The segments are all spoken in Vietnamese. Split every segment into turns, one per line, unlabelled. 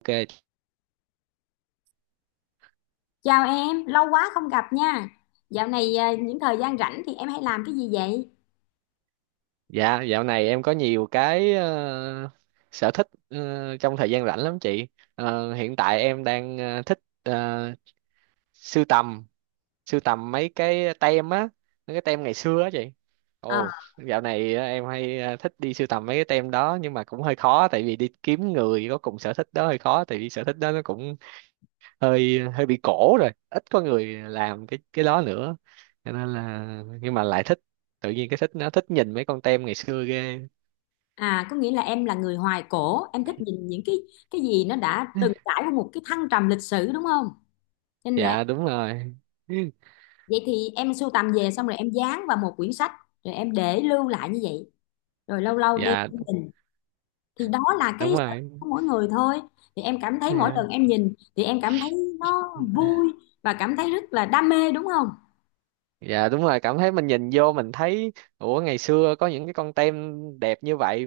Ok.
Chào em, lâu quá không gặp nha. Dạo này những thời gian rảnh thì em hay làm cái gì vậy?
Dạ, dạo này em có nhiều cái sở thích trong thời gian rảnh lắm chị. Hiện tại em đang thích sưu tầm, sưu tầm mấy cái tem á, mấy cái tem ngày xưa á chị.
Ờ,
Ồ, dạo này em hay thích đi sưu tầm mấy cái tem đó, nhưng mà cũng hơi khó tại vì đi kiếm người có cùng sở thích đó hơi khó, tại vì sở thích đó nó cũng hơi hơi bị cổ rồi, ít có người làm cái đó nữa. Cho nên là nhưng mà lại thích, tự nhiên cái thích nó thích nhìn mấy con tem ngày xưa ghê.
có nghĩa là em là người hoài cổ, em thích nhìn những cái gì nó đã từng trải qua một cái thăng trầm lịch sử đúng không? Cho nên là
Dạ đúng rồi.
vậy thì em sưu tầm về xong rồi em dán vào một quyển sách, rồi em để lưu lại như vậy. Rồi lâu lâu đem
Dạ
đi nhìn, thì đó là cái
đúng
sở
rồi.
thích của mỗi người thôi. Thì em cảm thấy mỗi
Dạ.
lần em nhìn thì em cảm thấy nó vui và cảm thấy rất là đam mê đúng không?
Dạ đúng rồi, cảm thấy mình nhìn vô mình thấy ủa ngày xưa có những cái con tem đẹp như vậy,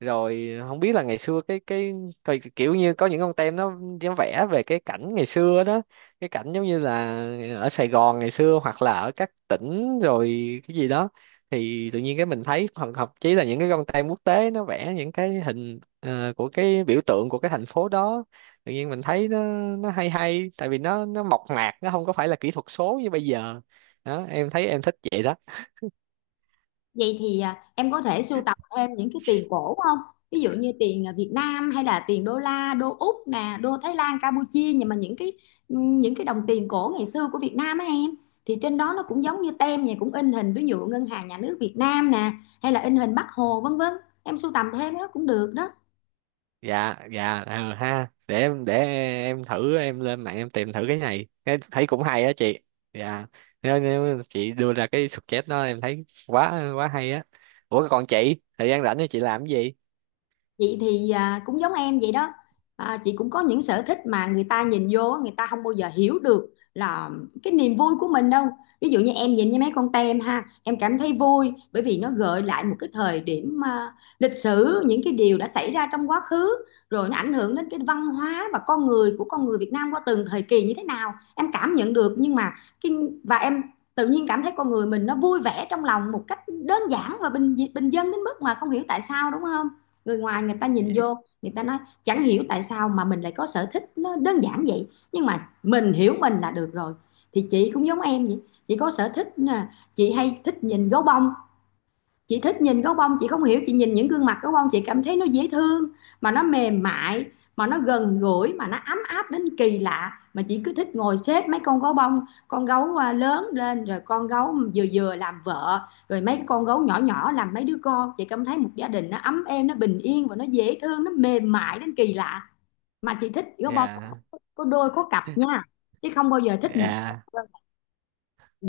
rồi không biết là ngày xưa cái coi kiểu như có những con tem nó vẽ về cái cảnh ngày xưa đó, cái cảnh giống như là ở Sài Gòn ngày xưa hoặc là ở các tỉnh rồi cái gì đó, thì tự nhiên cái mình thấy hoặc thậm chí là những cái con tem quốc tế nó vẽ những cái hình của cái biểu tượng của cái thành phố đó, tự nhiên mình thấy nó hay hay tại vì nó mộc mạc, nó không có phải là kỹ thuật số như bây giờ. Đó em thấy em thích vậy đó.
Vậy thì em có thể sưu tập thêm những cái tiền cổ không? Ví dụ như tiền Việt Nam hay là tiền đô la, đô Úc nè, đô Thái Lan, Campuchia, nhưng mà những cái đồng tiền cổ ngày xưa của Việt Nam á em, thì trên đó nó cũng giống như tem vậy, cũng in hình ví dụ Ngân hàng Nhà nước Việt Nam nè, hay là in hình Bác Hồ vân vân. Em sưu tầm thêm nó cũng được đó.
Dạ dạ, ờ ha, để em thử em lên mạng em tìm thử cái này cái thấy cũng hay á chị. Dạ, nếu chị đưa ra cái suggest đó em thấy quá quá hay á. Ủa còn chị thời gian rảnh thì chị làm cái gì?
Chị thì cũng giống em vậy đó. À, chị cũng có những sở thích mà người ta nhìn vô á, người ta không bao giờ hiểu được là cái niềm vui của mình đâu. Ví dụ như em nhìn với mấy con tem ha, em cảm thấy vui bởi vì nó gợi lại một cái thời điểm lịch sử, những cái điều đã xảy ra trong quá khứ rồi nó ảnh hưởng đến cái văn hóa và con người của con người Việt Nam qua từng thời kỳ như thế nào, em cảm nhận được. Nhưng mà cái và em tự nhiên cảm thấy con người mình nó vui vẻ trong lòng một cách đơn giản và bình bình dân đến mức mà không hiểu tại sao đúng không, người ngoài người ta nhìn vô người ta nói chẳng hiểu tại sao mà mình lại có sở thích nó đơn giản vậy, nhưng mà mình hiểu mình là được rồi. Thì chị cũng giống em vậy, chị có sở thích, chị hay thích nhìn gấu bông. Chị thích nhìn gấu bông, chị không hiểu, chị nhìn những gương mặt gấu bông chị cảm thấy nó dễ thương, mà nó mềm mại, mà nó gần gũi, mà nó ấm áp đến kỳ lạ. Mà chị cứ thích ngồi xếp mấy con gấu bông, con gấu lớn lên rồi con gấu vừa vừa làm vợ, rồi mấy con gấu nhỏ nhỏ làm mấy đứa con, chị cảm thấy một gia đình nó ấm êm, nó bình yên và nó dễ thương, nó mềm mại đến kỳ lạ. Mà chị thích gấu bông
Dạ.
có đôi có cặp nha, chứ không bao giờ thích một.
Dạ.
Ừ.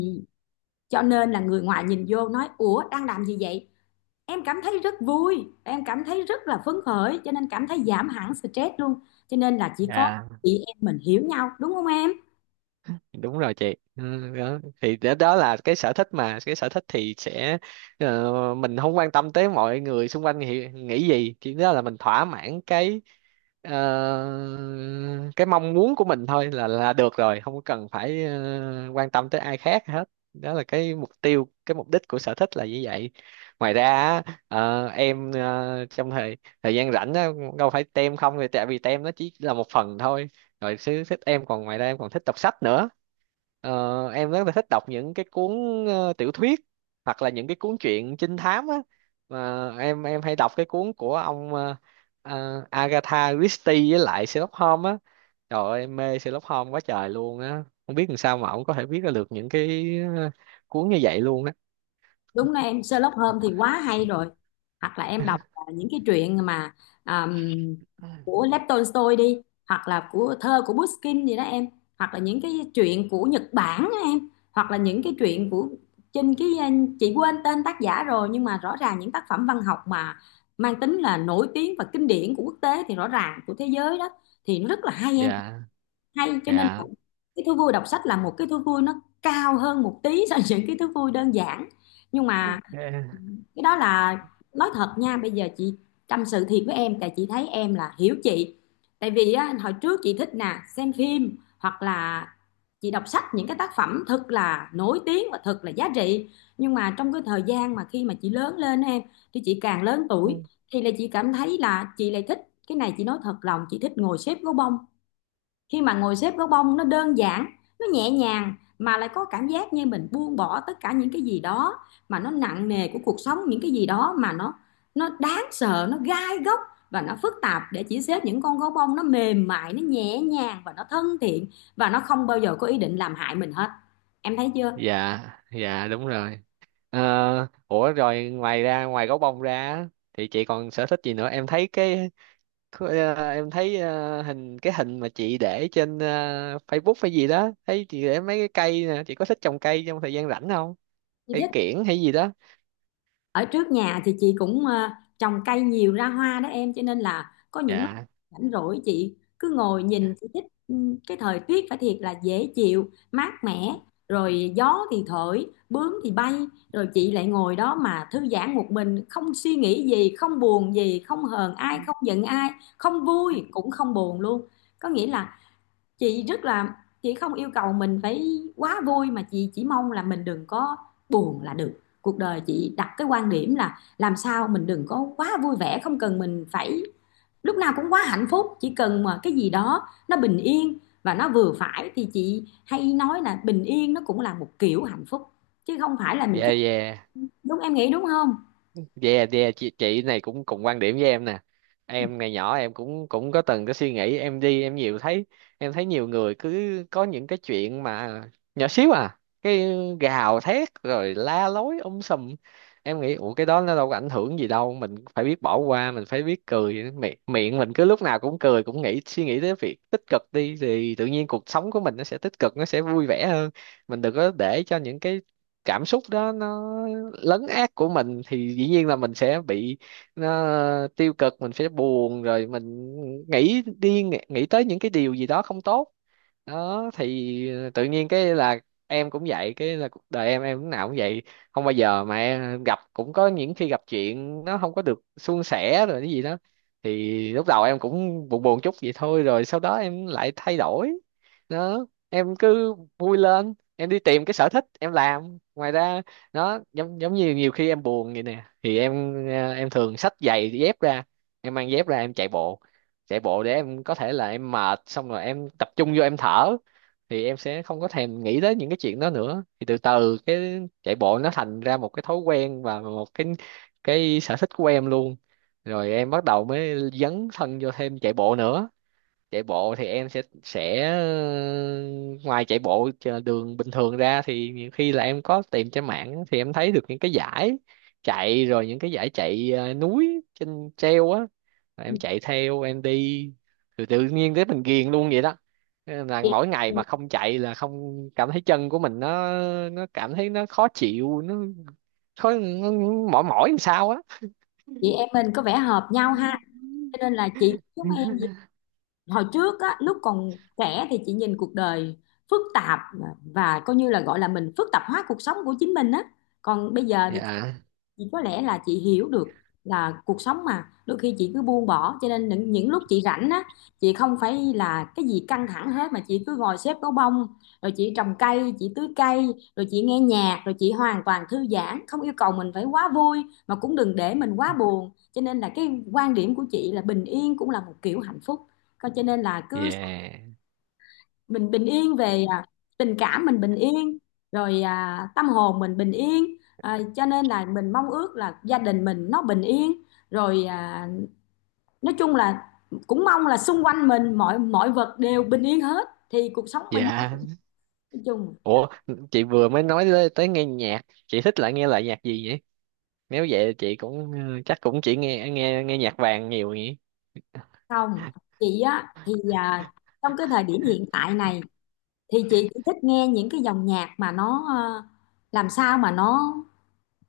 Cho nên là người ngoài nhìn vô nói ủa đang làm gì vậy, em cảm thấy rất vui, em cảm thấy rất là phấn khởi cho nên cảm thấy giảm hẳn stress luôn. Cho nên là chỉ có
Dạ
chị em mình hiểu nhau đúng không em.
đúng rồi chị. Ừ, đó. Thì đó, đó là cái sở thích, mà cái sở thích thì sẽ mình không quan tâm tới mọi người xung quanh nghĩ gì, chỉ đó là mình thỏa mãn cái ờ, cái mong muốn của mình thôi là được rồi, không cần phải quan tâm tới ai khác hết. Đó là cái mục tiêu cái mục đích của sở thích là như vậy. Ngoài ra á, em trong thời thời gian rảnh á, đâu phải tem không, thì tại vì tem nó chỉ là một phần thôi, rồi sở thích em còn ngoài ra em còn thích đọc sách nữa. Ờ, em rất là thích đọc những cái cuốn tiểu thuyết hoặc là những cái cuốn truyện trinh thám á, mà em hay đọc cái cuốn của ông Agatha Christie với lại Sherlock Holmes á. Trời ơi em mê Sherlock Holmes quá trời luôn á, không biết làm sao mà ông có thể viết ra được những cái ờ, cuốn như vậy luôn á.
Đúng là em, Sherlock Holmes thì quá hay rồi. Hoặc là em đọc những cái truyện mà um, của Lev Tolstoy đi, hoặc là của thơ của Pushkin gì đó em, hoặc là những cái truyện của Nhật Bản á em, hoặc là những cái truyện của trên cái chị quên tên tác giả rồi, nhưng mà rõ ràng những tác phẩm văn học mà mang tính là nổi tiếng và kinh điển của quốc tế thì rõ ràng của thế giới đó thì nó rất là hay em.
Dạ.
Hay cho nên là
Dạ.
cái thú vui đọc sách là một cái thú vui nó cao hơn một tí so với những cái thú vui đơn giản. Nhưng mà cái đó là, nói thật nha, bây giờ chị tâm sự thiệt với em tại chị thấy em là hiểu chị. Tại vì á, hồi trước chị thích nè xem phim, hoặc là chị đọc sách những cái tác phẩm thật là nổi tiếng và thật là giá trị. Nhưng mà trong cái thời gian mà khi mà chị lớn lên á em, thì chị càng lớn tuổi
Ừ.
thì là chị cảm thấy là chị lại thích cái này, chị nói thật lòng, chị thích ngồi xếp gấu bông. Khi mà ngồi xếp gấu bông nó đơn giản, nó nhẹ nhàng, mà lại có cảm giác như mình buông bỏ tất cả những cái gì đó mà nó nặng nề của cuộc sống, những cái gì đó mà nó đáng sợ, nó gai góc và nó phức tạp, để chỉ xếp những con gấu bông nó mềm mại, nó nhẹ nhàng và nó thân thiện, và nó không bao giờ có ý định làm hại mình hết. Em thấy chưa,
Dạ. Dạ đúng rồi. Ờ, ủa rồi ngoài ra ngoài gấu bông ra á, thì chị còn sở thích gì nữa em thấy cái. Thôi, à, em thấy à, hình cái hình mà chị để trên à, Facebook hay gì đó thấy chị để mấy cái cây nè, chị có thích trồng cây trong thời gian rảnh không?
như
Cây
thế.
kiểng hay gì đó.
Ở trước nhà thì chị cũng trồng cây nhiều ra hoa đó em, cho nên là có những lúc
Dạ.
rảnh rỗi chị cứ ngồi nhìn, chị thích cái thời tiết phải thiệt là dễ chịu mát mẻ, rồi gió thì thổi bướm thì bay, rồi chị lại ngồi đó mà thư giãn một mình, không suy nghĩ gì, không buồn gì, không hờn ai, không giận ai, không vui cũng không buồn luôn. Có nghĩa là chị rất là, chị không yêu cầu mình phải quá vui, mà chị chỉ mong là mình đừng có buồn là được. Cuộc đời chị đặt cái quan điểm là làm sao mình đừng có quá vui vẻ, không cần mình phải lúc nào cũng quá hạnh phúc, chỉ cần mà cái gì đó nó bình yên và nó vừa phải, thì chị hay nói là bình yên nó cũng là một kiểu hạnh phúc, chứ không phải là mình
Dạ.
cứ,
Dạ.
đúng em nghĩ đúng không.
Yeah, yeah, chị này cũng cùng quan điểm với em nè. Em ngày nhỏ em cũng cũng có từng cái suy nghĩ em đi em nhiều thấy, em thấy nhiều người cứ có những cái chuyện mà nhỏ xíu à, cái gào thét rồi la lối sùm. Em nghĩ ủa cái đó nó đâu có ảnh hưởng gì đâu, mình phải biết bỏ qua, mình phải biết cười, miệng miệng mình cứ lúc nào cũng cười, cũng nghĩ suy nghĩ tới việc tích cực đi thì tự nhiên cuộc sống của mình nó sẽ tích cực, nó sẽ vui vẻ hơn. Mình đừng có để cho những cái cảm xúc đó nó lấn át của mình thì dĩ nhiên là mình sẽ bị nó tiêu cực, mình sẽ buồn, rồi mình nghĩ đi nghĩ tới những cái điều gì đó không tốt. Đó thì tự nhiên cái là em cũng vậy, cái là cuộc đời em lúc nào cũng vậy, không bao giờ mà em gặp, cũng có những khi gặp chuyện nó không có được suôn sẻ rồi cái gì đó, thì lúc đầu em cũng buồn buồn chút vậy thôi, rồi sau đó em lại thay đổi. Đó em cứ vui lên em đi tìm cái sở thích em làm ngoài ra, nó giống giống như nhiều khi em buồn vậy nè thì em em thường xách giày dép ra, em mang dép ra em chạy bộ. Chạy bộ để em có thể là em mệt xong rồi em tập trung vô em thở, thì em sẽ không có thèm nghĩ tới những cái chuyện đó nữa, thì từ từ cái chạy bộ nó thành ra một cái thói quen và một cái sở thích của em luôn. Rồi em bắt đầu mới dấn thân vô thêm chạy bộ nữa. Chạy bộ thì em sẽ ngoài chạy bộ trên đường bình thường ra thì nhiều khi là em có tìm trên mạng thì em thấy được những cái giải chạy, rồi những cái giải chạy núi trên treo á. Rồi em chạy theo em đi, từ tự nhiên tới mình ghiền luôn vậy đó. Thế nên là
Chị,
mỗi ngày mà không chạy là không cảm thấy chân của mình nó cảm thấy nó khó chịu, nó khó, nó mỏi mỏi làm sao á.
chị em mình có vẻ hợp nhau ha, cho nên là chị giống em, hồi trước á lúc còn trẻ thì chị nhìn cuộc đời phức tạp, và coi như là gọi là mình phức tạp hóa cuộc sống của chính mình á. Còn bây giờ thì
Dạ.
chị có lẽ là chị hiểu được là cuộc sống mà đôi khi chị cứ buông bỏ, cho nên những lúc chị rảnh á, chị không phải là cái gì căng thẳng hết, mà chị cứ ngồi xếp gấu bông, rồi chị trồng cây, chị tưới cây, rồi chị nghe nhạc, rồi chị hoàn toàn thư giãn, không yêu cầu mình phải quá vui mà cũng đừng để mình quá buồn. Cho nên là cái quan điểm của chị là bình yên cũng là một kiểu hạnh phúc. Coi cho nên là cứ
Dạ.
mình bình yên về tình cảm mình bình yên, rồi tâm hồn mình bình yên, cho nên là mình mong ước là gia đình mình nó bình yên, rồi nói chung là cũng mong là xung quanh mình mọi mọi vật đều bình yên hết thì cuộc sống mình nó
Dạ.
nói chung.
Ủa, chị vừa mới nói tới, tới nghe nhạc, chị thích lại nghe lại nhạc gì vậy? Nếu vậy chị cũng ừ, chắc cũng chỉ nghe nghe nghe nhạc vàng nhiều nhỉ?
Không, chị á thì trong cái thời điểm hiện tại này thì chị chỉ thích nghe những cái dòng nhạc mà nó làm sao mà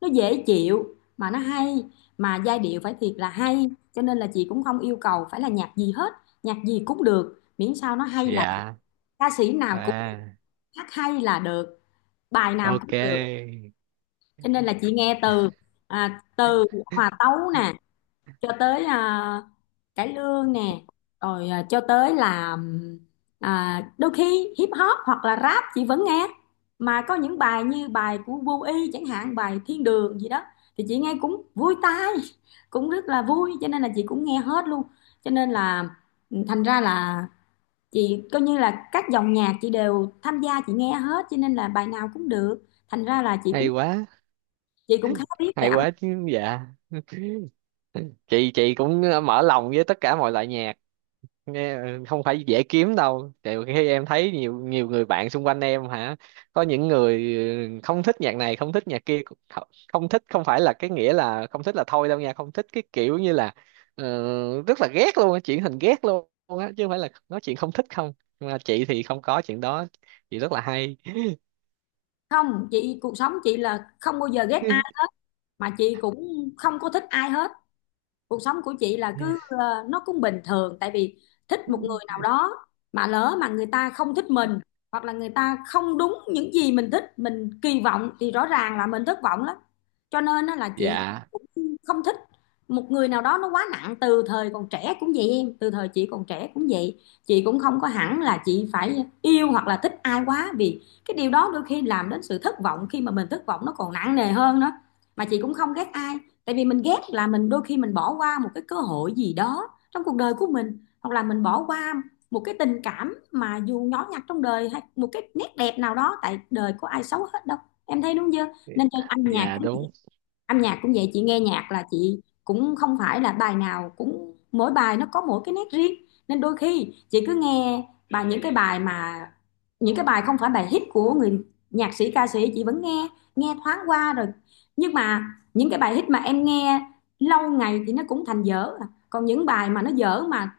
nó dễ chịu mà nó hay, mà giai điệu phải thiệt là hay. Cho nên là chị cũng không yêu cầu phải là nhạc gì hết, nhạc gì cũng được miễn sao nó hay là,
Dạ.
ca sĩ nào cũng được,
À,
hát hay là được, bài nào cũng
ok.
được. Cho nên là chị nghe từ từ hòa tấu nè, cho tới cải lương nè, rồi cho tới là đôi khi hip hop hoặc là rap chị vẫn nghe. Mà có những bài như bài của Vô Y chẳng hạn, bài Thiên Đường gì đó, thì chị nghe cũng vui tai, cũng rất là vui, cho nên là chị cũng nghe hết luôn. Cho nên là thành ra là chị coi như là các dòng nhạc chị đều tham gia, chị nghe hết, cho nên là bài nào cũng được, thành ra là chị
Hay
cũng,
quá,
chị cũng khá biết về
hay
âm
quá
nhạc.
chứ dạ. Chị cũng mở lòng với tất cả mọi loại nhạc. Nghe không phải dễ kiếm đâu, tại khi em thấy nhiều nhiều người bạn xung quanh em hả, có những người ừ, không thích nhạc này không thích nhạc kia, không không thích không phải là cái nghĩa là không thích là thôi đâu nha, không thích cái kiểu như là ờ, rất là ghét luôn á, chuyển thành ghét luôn á, chứ không phải là nói chuyện không thích không. Nhưng mà chị thì không có chuyện đó, chị rất là hay.
Không, chị cuộc sống chị là không bao giờ ghét, mà chị cũng không có thích ai hết. Cuộc sống của chị là
Yeah.
cứ nó cũng bình thường, tại vì thích một người nào đó mà lỡ mà người ta không thích mình, hoặc là người ta không đúng những gì mình thích mình kỳ vọng, thì rõ ràng là mình thất vọng lắm. Cho nên á là chị
Dạ
cũng không thích một người nào đó nó quá nặng, từ thời còn trẻ cũng vậy em, từ thời chị còn trẻ cũng vậy, chị cũng không có hẳn là chị phải yêu hoặc là thích ai quá, vì cái điều đó đôi khi làm đến sự thất vọng, khi mà mình thất vọng nó còn nặng nề hơn nữa. Mà chị cũng không ghét ai, tại vì mình ghét là mình đôi khi mình bỏ qua một cái cơ hội gì đó trong cuộc đời của mình, hoặc là mình bỏ qua một cái tình cảm mà dù nhỏ nhặt trong đời, hay một cái nét đẹp nào đó, tại đời có ai xấu hết đâu. Em thấy đúng chưa, nên cho âm nhạc,
dạ đúng.
âm nhạc cũng vậy, chị nghe nhạc là chị cũng không phải là bài nào cũng, mỗi bài nó có mỗi cái nét riêng. Nên đôi khi chị cứ nghe bài những cái bài mà những cái bài không phải bài hit của người nhạc sĩ ca sĩ, chị vẫn nghe, nghe thoáng qua rồi. Nhưng mà những cái bài hit mà em nghe lâu ngày thì nó cũng thành dở à. Còn những bài mà nó dở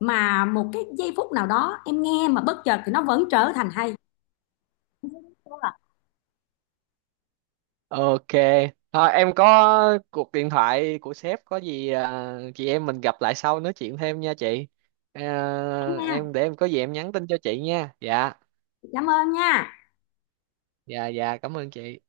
mà một cái giây phút nào đó em nghe mà bất chợt thì nó vẫn trở thành hay. Đúng rồi.
Ok, thôi em có cuộc điện thoại của sếp, có gì à, chị em mình gặp lại sau nói chuyện thêm nha chị. À,
Em nha,
em để em có gì em nhắn tin cho chị nha. Dạ,
cảm ơn nha.
dạ dạ cảm ơn chị.